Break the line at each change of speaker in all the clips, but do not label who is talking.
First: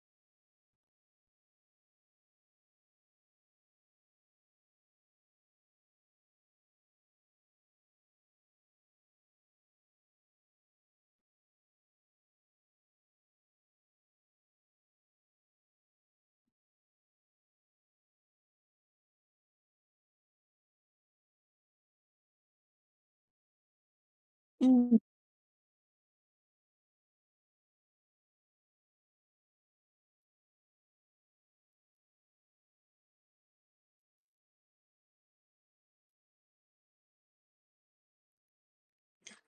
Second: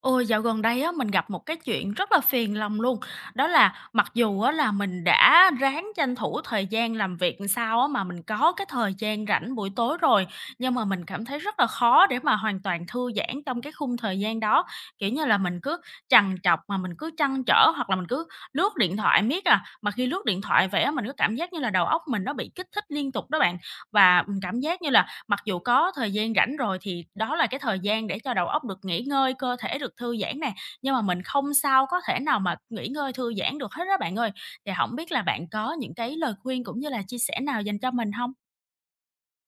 Ôi, dạo gần đây á, mình gặp một cái chuyện rất là phiền lòng luôn. Đó là mặc dù á, là mình đã ráng tranh thủ thời gian làm việc làm sao á, mà mình có cái thời gian rảnh buổi tối rồi, nhưng mà mình cảm thấy rất là khó để mà hoàn toàn thư giãn trong cái khung thời gian đó. Kiểu như là mình cứ trằn trọc mà mình cứ trăn trở hoặc là mình cứ lướt điện thoại miết à, mà khi lướt điện thoại vậy á, mình có cảm giác như là đầu óc mình nó bị kích thích liên tục đó bạn. Và mình cảm giác như
Ừm,
là Mặc dù có thời gian rảnh rồi thì đó là cái thời gian để cho đầu óc được nghỉ ngơi, cơ thể được thư giãn nè, nhưng mà mình không sao có thể nào mà nghỉ ngơi, thư giãn được hết đó bạn ơi. Thì không biết là bạn có những cái lời khuyên cũng như là chia sẻ nào dành cho mình không?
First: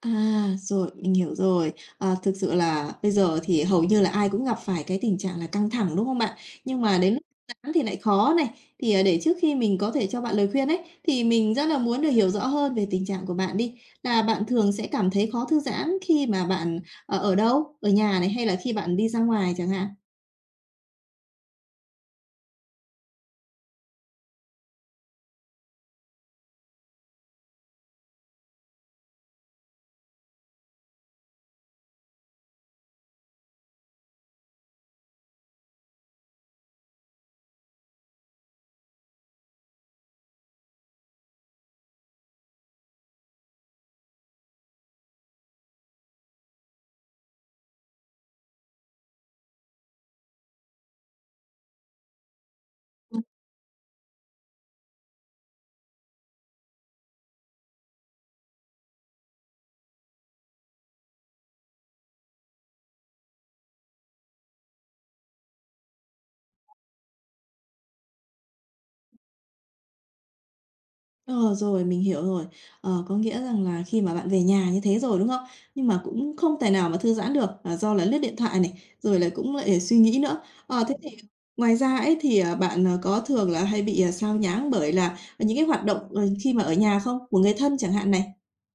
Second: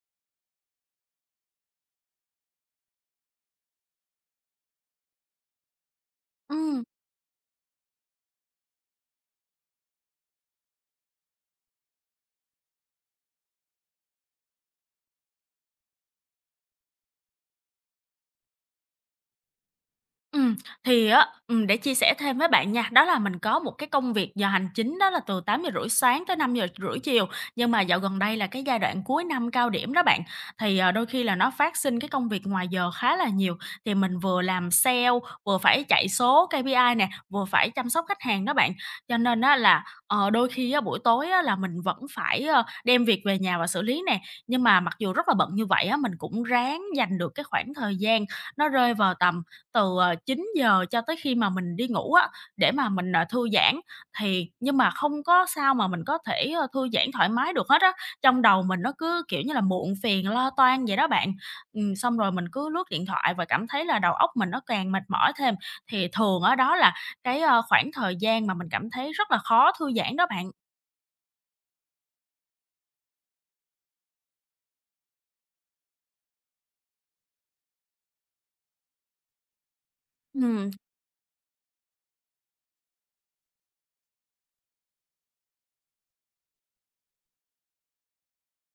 À, rồi, mình hiểu rồi. Ờ, thực sự là bây giờ thì hầu như là ai cũng gặp phải cái tình trạng là căng thẳng, đúng không bạn? Nhưng
Ừm.
mà đến lúc giãn thì lại khó này. Thì, à, để trước khi mình có thể cho bạn lời khuyên ấy, thì mình rất là muốn được hiểu rõ hơn về tình trạng của bạn đi, là bạn thường sẽ cảm thấy khó thư giãn khi mà bạn, ở đâu? Ở nhà này, hay là khi bạn đi ra ngoài chẳng hạn?
Ừm, thì á, để chia sẻ thêm với bạn nha, đó là mình có một cái công việc giờ hành chính đó là từ 8h30 sáng tới 5h30 chiều. Nhưng mà dạo gần đây là cái giai đoạn cuối năm cao điểm đó bạn, thì, đôi khi là nó phát sinh cái công việc ngoài giờ khá là nhiều. Thì mình vừa làm sale, vừa phải chạy số KPI nè, vừa phải chăm sóc khách hàng đó bạn. Cho nên á là, đôi khi á, buổi tối á là mình vẫn phải, đem việc về nhà và xử lý nè. Nhưng mà mặc dù rất là bận như vậy á, mình cũng ráng dành được cái khoảng thời gian nó rơi vào tầm từ, 9 giờ cho tới khi mà mình đi ngủ á, để mà mình, thư giãn thì nhưng mà không có sao mà mình có thể, thư giãn thoải mái được hết á. Trong đầu mình nó cứ, kiểu như là, muộn phiền, lo toan vậy đó bạn. Xong rồi mình cứ lướt điện thoại và cảm thấy là đầu óc mình nó càng mệt mỏi thêm, thì thường ở đó là cái, khoảng thời gian mà mình cảm thấy rất là khó thư giãn đó bạn.
Ờ, rồi, mình hiểu rồi. Ờ, có nghĩa rằng là khi mà bạn về nhà như thế rồi, đúng không? Nhưng mà cũng không tài nào mà thư giãn được, à, do là lướt điện thoại này, rồi là cũng lại suy nghĩ nữa.
Ừm.
Ờ, thế thì ngoài ra ấy thì, à, bạn, có thường là hay bị, à, xao nhãng bởi là những cái hoạt động, khi mà ở nhà không? Của người thân chẳng hạn này?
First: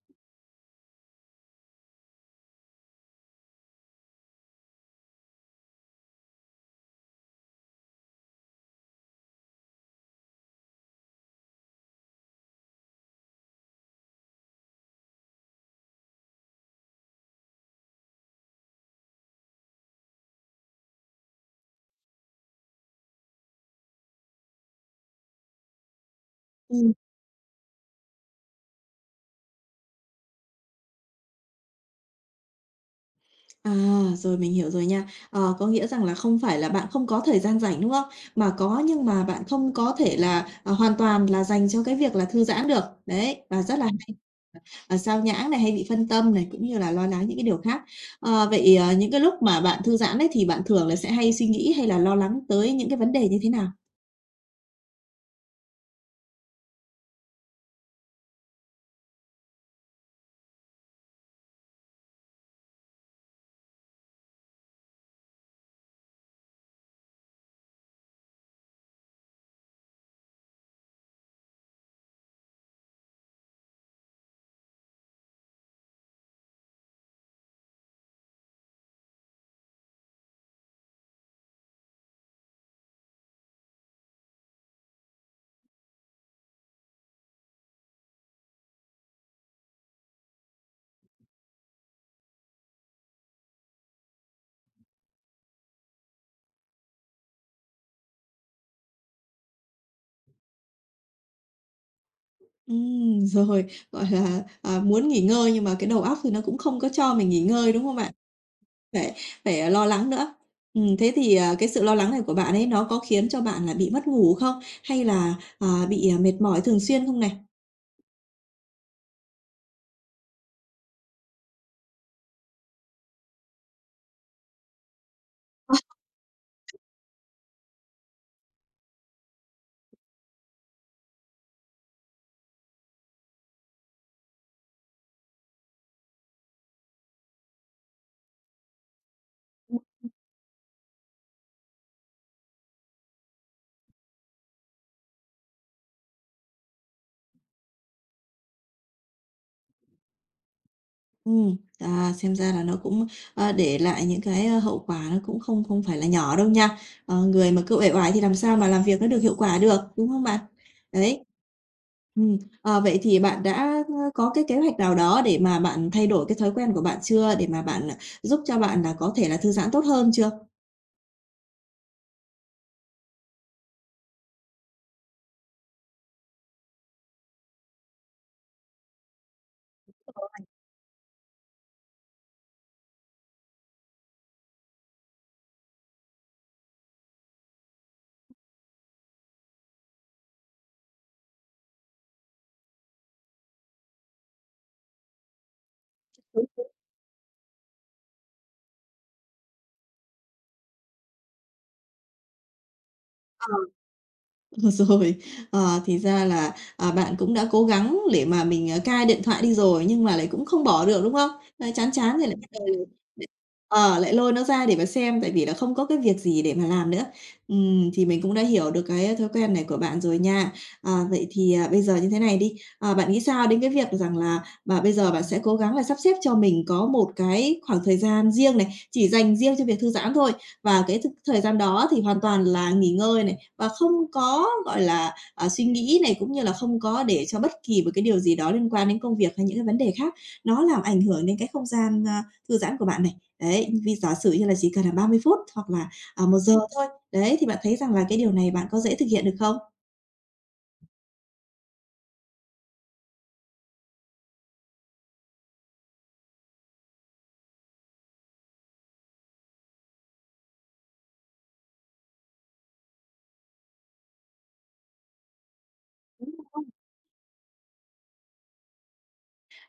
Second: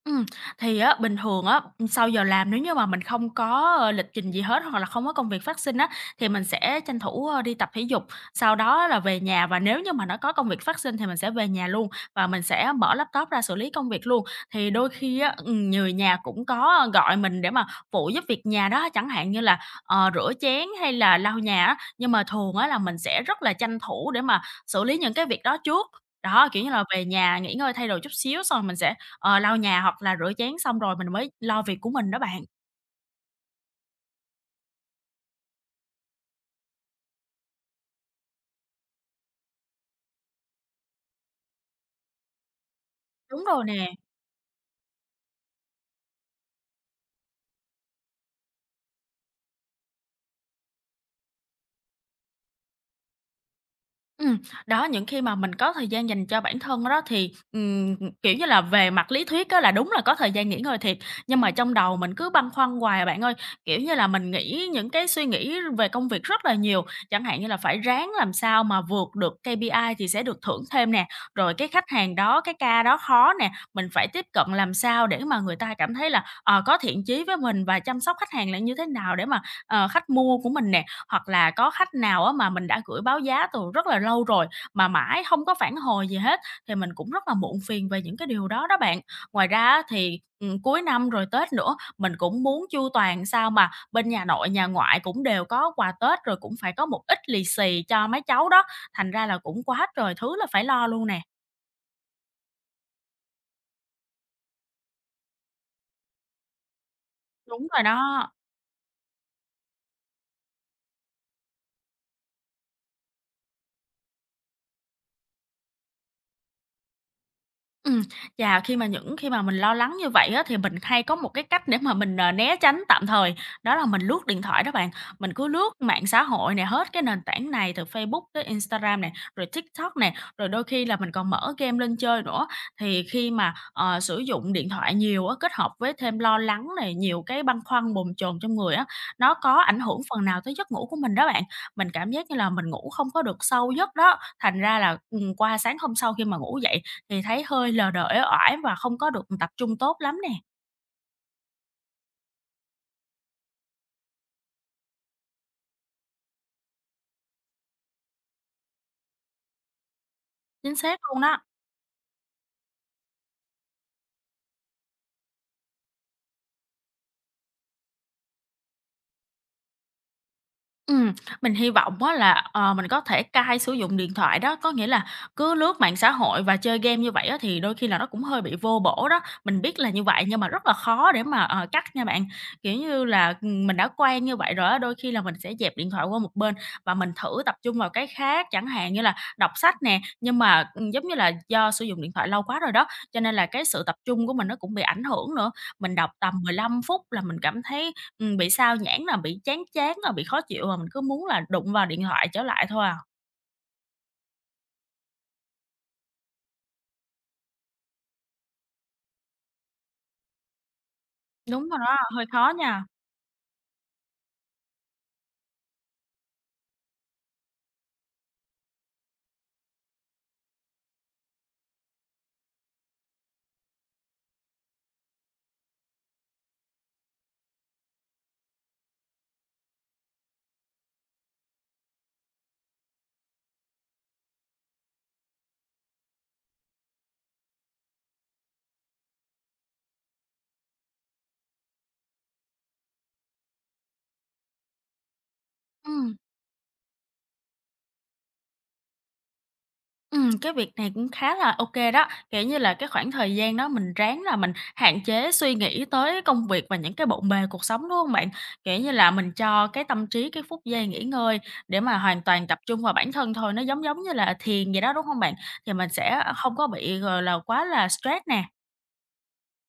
Ừm, thì á, bình thường á, sau giờ làm nếu như mà mình không có, lịch trình gì hết hoặc là không có công việc phát sinh á, thì mình sẽ tranh thủ, đi tập thể dục, sau đó là về nhà và nếu như mà nó có công việc phát sinh thì mình sẽ về nhà luôn và mình sẽ mở laptop ra xử lý công việc luôn. Thì đôi khi á, người nhà cũng có gọi mình để mà phụ giúp việc nhà đó, chẳng hạn như là, rửa chén hay là lau nhà á, nhưng mà thường á là mình sẽ rất là tranh thủ để mà xử lý những cái việc đó trước. Đó, kiểu như là,
Ừm,
về nhà nghỉ ngơi thay đồ chút xíu xong rồi mình sẽ lau nhà hoặc là rửa chén xong rồi mình mới lo việc của mình đó bạn.
À, rồi mình hiểu rồi nha. Ờ, có nghĩa rằng là không phải là bạn không có thời gian rảnh, đúng không? Mà có nhưng mà bạn không có thể là, à, hoàn toàn là dành cho cái việc là thư giãn được. Đấy,
Đúng
và
rồi
rất là
nè.
hay à, xao nhãng này, hay bị phân tâm này, cũng như là lo lắng những cái điều khác. Ờ, vậy, những cái lúc mà bạn thư giãn đấy thì bạn thường là sẽ hay suy nghĩ hay là lo lắng tới những cái vấn đề như thế nào?
Ừm, đó, những khi mà mình có thời gian dành cho bản thân đó thì, kiểu như là, về mặt lý thuyết á là đúng là có thời gian nghỉ ngơi thiệt, nhưng mà trong đầu mình cứ băn khoăn hoài à bạn ơi. Kiểu như là, mình nghĩ những cái suy nghĩ về công việc rất là nhiều, chẳng hạn như là phải ráng làm sao mà vượt được KPI thì sẽ được thưởng thêm nè, rồi cái khách hàng đó, cái ca đó khó nè, mình phải tiếp cận làm sao để mà người ta cảm thấy là, có thiện chí với mình và chăm sóc khách hàng là như thế nào để mà, khách mua của mình nè. Hoặc là có khách nào á mà mình đã gửi báo giá từ rất là lâu rồi mà mãi không có phản hồi gì hết, thì mình cũng rất là muộn phiền về những cái điều đó đó bạn. Ngoài ra á thì, cuối năm rồi Tết nữa, mình cũng muốn chu toàn sao mà bên nhà nội, nhà ngoại cũng đều có quà Tết, rồi cũng phải có một ít lì xì cho mấy cháu đó, thành ra là cũng quá trời thứ là phải lo luôn nè.
Rồi, gọi là, à, muốn nghỉ ngơi nhưng mà cái đầu óc thì nó cũng không có cho mình nghỉ
Đúng
ngơi, đúng
rồi
không bạn?
đó.
Phải phải, à, lo lắng nữa. Thế thì, à, cái sự lo lắng này của bạn ấy, nó có khiến cho bạn là bị mất ngủ không? Hay là, à, bị, à, mệt mỏi thường xuyên không này?
Ừm, chà, khi mà những khi mà mình lo lắng như vậy á, thì mình hay có một cái cách để mà mình, né tránh tạm thời, đó là mình lướt điện thoại đó bạn. Mình cứ lướt mạng xã hội này hết cái nền tảng này từ Facebook tới Instagram này rồi TikTok này rồi đôi khi là mình còn mở game lên chơi nữa. Thì khi mà, sử dụng điện thoại nhiều á, kết hợp với thêm lo lắng này, nhiều cái băn khoăn bồn chồn trong người á, nó có ảnh hưởng phần nào tới giấc ngủ của mình đó bạn. Mình cảm giác như là mình ngủ không có được sâu giấc đó, thành ra là, qua sáng hôm sau khi mà ngủ dậy thì thấy hơi lờ đờ, uể oải và không có được tập trung tốt lắm nè.
À, xem ra là nó cũng, a, để lại những cái, a, hậu quả nó cũng không không phải là nhỏ đâu nha. Ờ, người mà cứ uể oải thì làm sao mà làm việc nó được hiệu quả được, đúng không bạn?
Chính xác luôn
Đấy.
đó.
Ờ, vậy thì bạn đã, có cái kế hoạch nào đó để mà bạn thay đổi cái thói quen của bạn chưa? Để mà bạn, à, giúp cho bạn là có thể là thư giãn tốt hơn chưa?
Ừm, mình hy vọng á là, mình có thể cai sử dụng điện thoại đó, có nghĩa là cứ lướt mạng xã hội và chơi game như vậy á thì đôi khi là nó cũng hơi bị vô bổ đó. Mình biết là như vậy nhưng mà rất là khó để mà, cắt nha bạn. Kiểu như là, mình đã quen như vậy rồi á, đôi khi là mình sẽ dẹp điện thoại qua một bên và mình thử tập trung vào cái khác, chẳng hạn như là đọc sách nè, nhưng mà, giống như là do sử dụng điện thoại lâu quá rồi đó, cho nên là cái sự tập trung của mình nó cũng bị ảnh hưởng nữa. Mình đọc tầm mười lăm phút là mình cảm thấy bị sao nhãng nè, bị chán chán nè, bị khó chịu mà mình cứ muốn là đụng vào điện thoại trở lại thôi à.
Đúng rồi, ờ, thì ra là, à, bạn cũng đã cố gắng để mà mình, à, cai điện thoại đi rồi nhưng mà lại cũng không bỏ được, đúng không? Ờ,
Đúng rồi
chán
đó,
chán thì
hơi
lại bắt
khó nha.
đầu. Ờ, lại lôi nó ra để mà xem, tại vì là không có cái việc gì để mà làm nữa. Thì mình cũng đã hiểu được cái thói quen này của bạn rồi nha. À, vậy thì, à, bây giờ như thế này đi, à, bạn nghĩ sao đến cái việc rằng là và bây giờ bạn sẽ cố gắng là sắp xếp cho mình có một cái khoảng thời gian riêng này, chỉ dành riêng cho việc thư giãn thôi, và cái thời gian đó thì hoàn toàn là nghỉ ngơi này, và không có, gọi là, à, suy nghĩ này, cũng như là không có để cho bất kỳ một cái điều gì đó liên quan đến công việc hay những cái vấn đề khác, nó làm ảnh hưởng đến cái không gian, a, thư giãn của bạn này. Đấy, vì giả sử như là chỉ cần là 30 phút hoặc là,
Ừm,
à, 1 giờ thôi. Đấy, thì bạn thấy rằng là cái điều này bạn có dễ thực hiện được không?
cái việc này cũng khá là ok đó, kiểu như là, cái khoảng thời gian đó mình ráng là mình hạn chế suy nghĩ tới công việc và những cái bộn bề cuộc sống, đúng không bạn? Kiểu như là, mình cho cái tâm trí cái phút giây nghỉ ngơi để mà hoàn toàn tập trung vào bản thân thôi, nó giống giống như là thiền vậy đó, đúng không bạn? Thì mình sẽ, không có bị, gọi là, quá là stress nè.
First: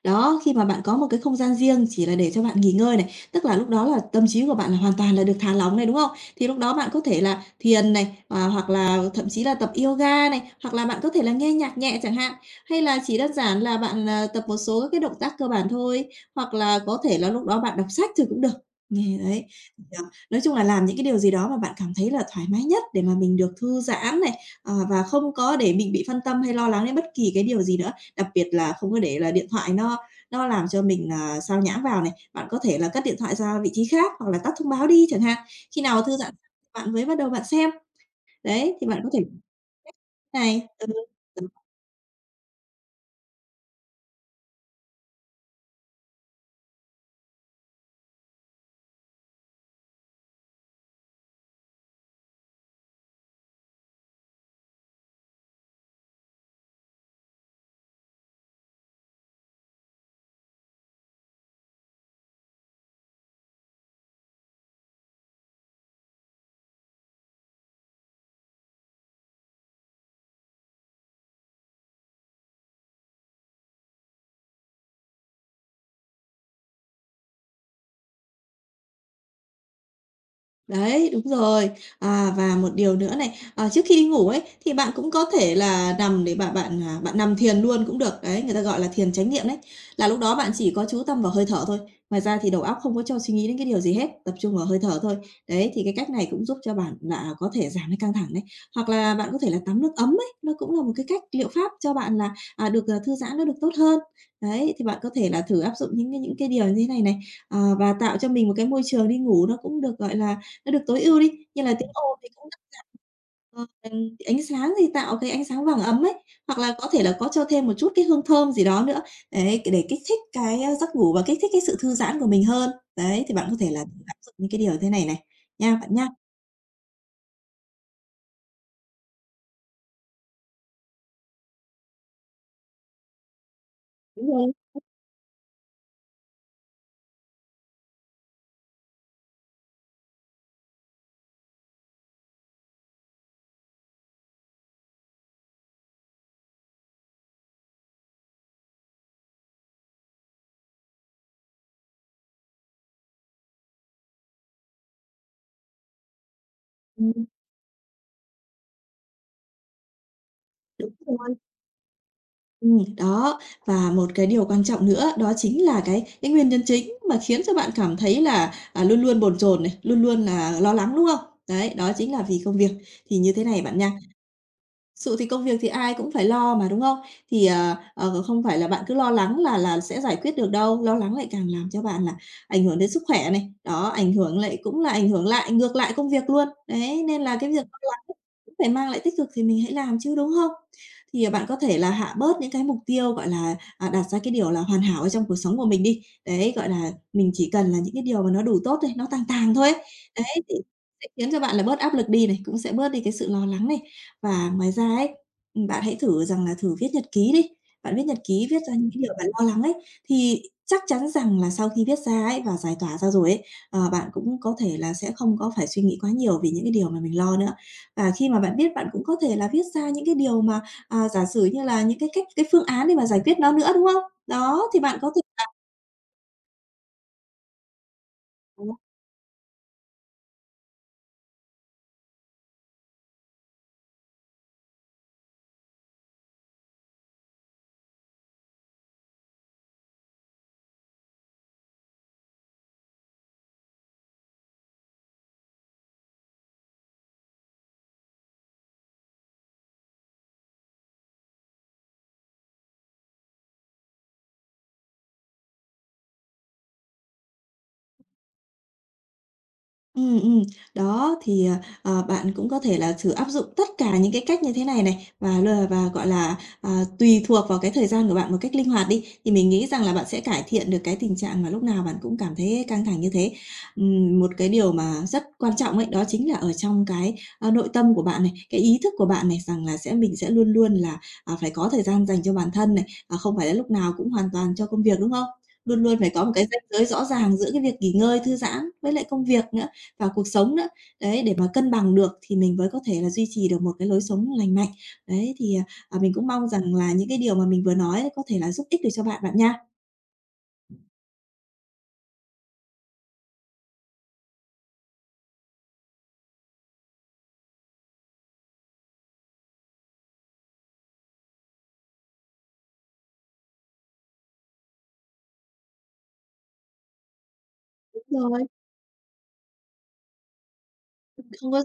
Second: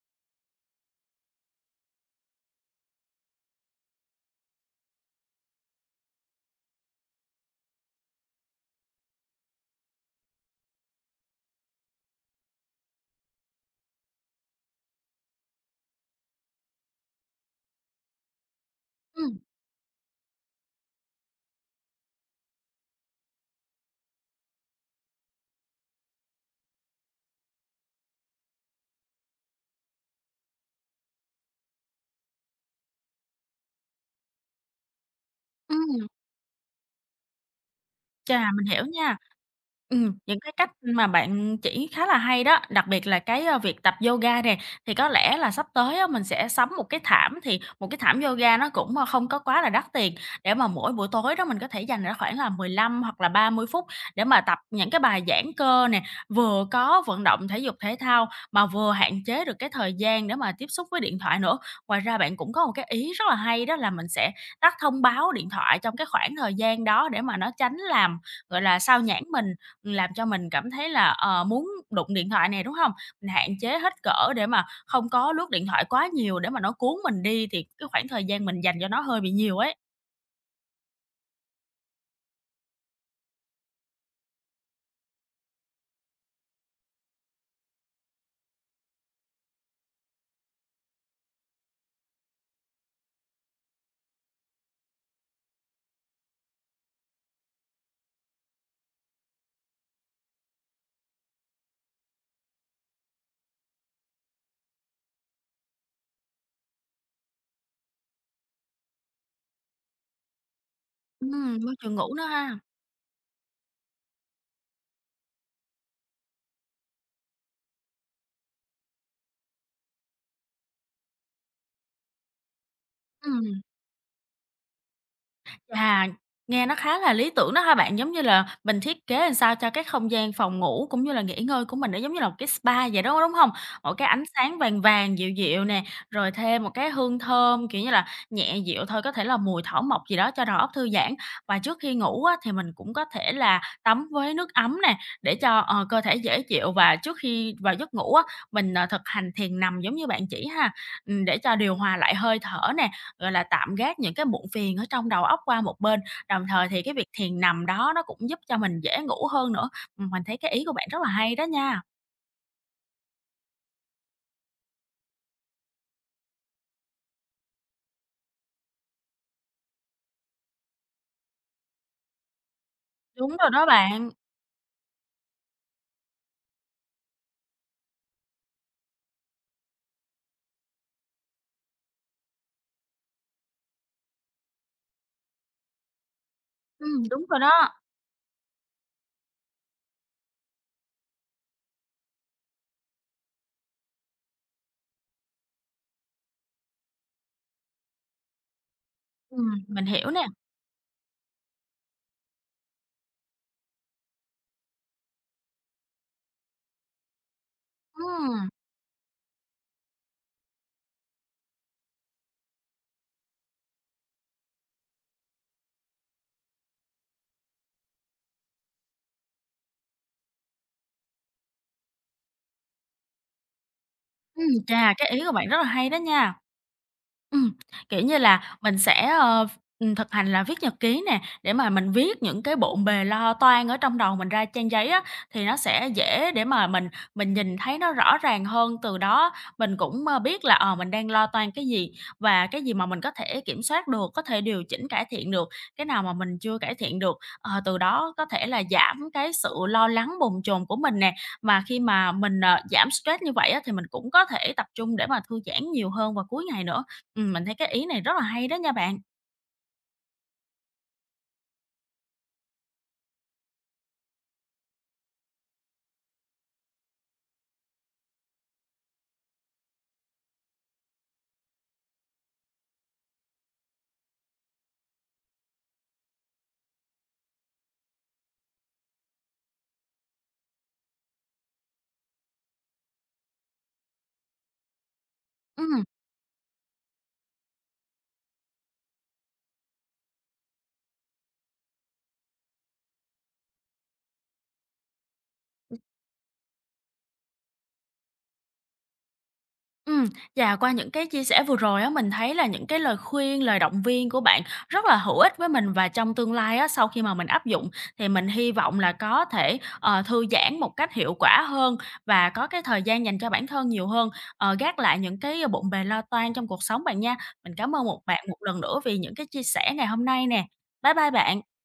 Đó, khi mà bạn có một cái không gian riêng chỉ là để cho bạn nghỉ ngơi này, tức là lúc đó là tâm trí của bạn là hoàn toàn là được thả lỏng này, đúng không? Thì lúc đó bạn có thể là thiền này, à, hoặc là thậm chí là tập yoga này, hoặc là bạn có thể là nghe nhạc nhẹ chẳng hạn, hay là chỉ đơn giản là bạn, à, tập một số các cái động tác cơ bản thôi, hoặc là có thể là lúc đó bạn đọc sách thì cũng được. Nghe
Ừ,
đấy, ờ, nói chung là làm những cái điều gì đó mà bạn cảm thấy là thoải mái nhất để mà mình được thư giãn này, ờ, và không có để mình bị phân tâm hay lo lắng đến bất kỳ cái điều gì nữa. Đặc biệt là không có để là điện thoại nó làm cho mình là xao nhãng vào này. Bạn có thể là cất điện thoại ra vị trí khác hoặc là tắt thông báo đi chẳng hạn. Khi nào
ừ.
thư giãn bạn mới bắt đầu bạn xem.
Chà, mình
Đấy,
hiểu
thì bạn có
nha.
thể
Những cái
này,
cách
ừ.
mà bạn chỉ khá là hay đó, đặc biệt là cái, việc tập yoga nè, thì có lẽ là sắp tới á, mình sẽ sắm một cái thảm, thì một cái thảm yoga nó cũng, không có quá là đắt tiền, để mà mỗi buổi tối đó mình có thể dành ra khoảng là 15 hoặc là 30 phút để mà tập những cái bài giãn cơ nè, vừa có vận động thể dục thể thao mà vừa hạn chế được cái thời gian để mà tiếp xúc với điện thoại nữa. Ngoài ra bạn cũng có một cái ý rất là hay đó là mình sẽ tắt thông báo điện thoại trong cái khoảng thời gian đó để mà nó tránh làm gọi là, sao nhãng mình, làm cho mình cảm thấy là, muốn đụng điện thoại nè, đúng hông? Mình hạn chế hết cỡ để mà không có lướt điện thoại quá nhiều để mà nó cuốn mình đi thì cái khoảng thời gian mình dành cho nó hơi bị nhiều ấy.
Đấy, đúng rồi. À, và một điều nữa này, ờ, trước khi đi ngủ ấy, thì bạn cũng có thể là nằm để bạn bạn, à, bạn nằm thiền luôn cũng được. Đấy, người ta gọi là thiền chánh niệm đấy, là lúc đó bạn chỉ có chú tâm vào hơi thở thôi, ngoài ra thì đầu óc không có cho suy nghĩ đến cái điều gì hết, tập trung vào hơi thở thôi. Đấy, thì cái cách này cũng giúp cho bạn là có thể giảm cái căng thẳng đấy. Hoặc là bạn có thể là tắm nước ấm ấy, nó cũng là một cái cách liệu pháp cho bạn là, à, được, à, thư giãn nó được tốt hơn. Đấy, thì bạn có thể là thử áp dụng những cái điều như thế này này, ờ, và tạo cho mình một cái môi trường đi ngủ nó cũng được, gọi là, nó được tối ưu đi, như là
Môi
tiếng
trường ngủ
ồn
nữa
thì cũng
ha.
ờ, ánh sáng thì tạo cái ánh sáng vàng ấm ấy, hoặc là có thể là có cho thêm một chút cái hương thơm gì đó nữa, đấy, để kích thích cái, a, giấc ngủ và kích thích cái sự thư giãn của mình hơn. Đấy, thì bạn có
Ừm.
thể là áp dụng những cái điều thế này này, nha, bạn
Chà,
nha.
nghe nó khá là lý tưởng đó ha bạn, giống như là mình thiết kế làm sao cho cái không gian phòng ngủ cũng như là nghỉ ngơi của mình nó giống như là một cái spa vậy đó, đúng không? Một cái ánh
Đúng rồi,
sáng vàng vàng, dịu dịu nè, rồi thêm một cái hương thơm, kiểu như là, nhẹ dịu thôi, có thể là mùi thảo mộc gì đó cho đầu óc thư giãn. Và trước khi ngủ á, thì mình cũng có thể là tắm với nước ấm nè, để cho, cơ thể dễ chịu và trước khi vào giấc ngủ á, mình, thực hành thiền nằm giống như bạn chỉ ha, để cho điều hòa lại hơi thở nè, gọi là, tạm gác những cái muộn phiền ở trong đầu óc qua một bên, đồng thời thì cái việc
ừm.
thiền nằm đó nó cũng giúp cho mình dễ ngủ hơn nữa. Mình thấy cái ý của bạn
Đúng
rất là
rồi,
hay đó nha.
đó, và một cái điều quan trọng nữa đó chính là cái nguyên nhân chính mà khiến cho bạn cảm thấy là, à, luôn luôn bồn chồn này, luôn luôn là lo lắng, đúng không? Đấy, đó chính là vì công việc. Thì như
Đúng
thế
rồi
này
đó
bạn nha.
bạn.
Sự thì công việc thì ai cũng phải lo mà, đúng không? Thì, không phải là bạn cứ lo lắng là sẽ giải quyết được đâu, lo lắng lại càng làm cho bạn là ảnh hưởng đến sức khỏe này, đó, ảnh hưởng lại cũng là ảnh hưởng lại ngược lại công việc luôn. Đấy, nên
Đúng
là
rồi
cái
đó.
việc lo lắng cũng phải mang lại tích cực thì mình hãy làm chứ, đúng không? Thì, à, bạn có thể là hạ bớt những cái mục tiêu, gọi là, à, đặt ra cái điều là hoàn hảo ở trong cuộc sống của mình đi. Đấy, gọi là, mình chỉ cần là những cái điều mà nó đủ tốt thôi, nó tàng tàng thôi ấy.
Mình hiểu nè.
Đấy, thì sẽ khiến cho bạn là bớt áp lực đi này, cũng sẽ bớt đi cái sự lo lắng này. Và ngoài ra ấy, bạn hãy thử rằng là thử viết nhật ký đi. Bạn viết nhật ký,
Ừm,
viết ra những cái điều bạn lo lắng ấy, thì chắc chắn rằng là sau khi viết ra ấy và giải tỏa ra rồi ấy, ờ, bạn cũng có thể là sẽ không có phải suy nghĩ quá nhiều về những cái điều mà mình lo nữa. Và khi mà bạn viết, bạn cũng có thể là viết ra những cái điều mà, à, giả sử như là những cái cách cái phương án để mà giải quyết nó nữa, đúng không? Đó, thì
chà,
bạn
cái
có thể
ý của bạn rất là hay đó nha. Ừm, kiểu như là,
là.
mình sẽ, thực hành là viết nhật ký nè, để mà mình viết những cái bộn bề lo toan ở trong đầu mình ra trang giấy á, thì nó sẽ dễ để mà mình nhìn thấy nó rõ ràng hơn. Từ đó mình cũng, biết là, mình đang lo toan cái gì và cái gì mà mình có thể kiểm soát được, có thể điều chỉnh, cải thiện được, cái nào mà mình chưa cải thiện được. Ờ, Từ đó có thể là giảm cái sự lo lắng, bồn chồn của mình nè, mà khi mà mình, giảm stress như vậy á, thì mình cũng có thể tập trung để mà thư giãn nhiều hơn vào cuối ngày nữa. Mình thấy cái ý này rất là hay đó nha bạn.
Ừ. Đó, thì, ờ, ờ, bạn cũng có thể là thử áp dụng tất cả những cái cách như thế này này, và, gọi là, à, tùy thuộc vào cái thời gian của bạn một cách linh hoạt đi, thì mình nghĩ rằng là bạn sẽ cải thiện được cái tình trạng mà lúc nào bạn cũng cảm thấy căng thẳng như thế. Một cái điều mà rất quan trọng ấy, đó chính là ở trong cái, a, nội tâm của bạn này, cái ý thức của bạn này rằng là sẽ mình sẽ luôn luôn là, à, phải có thời gian dành cho bản thân này, à, không phải là lúc nào cũng hoàn toàn cho công việc, đúng không? Luôn
Ừm,
luôn phải có một cái ranh giới rõ ràng giữa cái việc nghỉ ngơi, thư giãn với lại công việc nữa vào cuộc sống nữa. Đấy, để mà cân bằng được thì mình mới có thể là duy trì được một cái lối sống lành mạnh. Đấy, thì, à, à, mình cũng mong rằng là những cái điều mà mình vừa nói có thể là giúp ích được cho bạn, bạn nha.
ừm, và qua những cái chia sẻ vừa rồi á, mình thấy là những cái lời khuyên, lời động viên của bạn rất là hữu ích với mình và trong tương lai á, sau khi mà mình áp dụng thì mình hy vọng là có thể, thư giãn một cách hiệu quả hơn và có cái thời gian dành cho bản thân nhiều hơn, gác lại những cái bộn bề lo toan trong cuộc sống bạn nha. Mình cảm ơn một
Đúng
bạn một
rồi,
lần nữa vì những cái chia sẻ ngày hôm nay nè. Bye bye
không
bạn.
có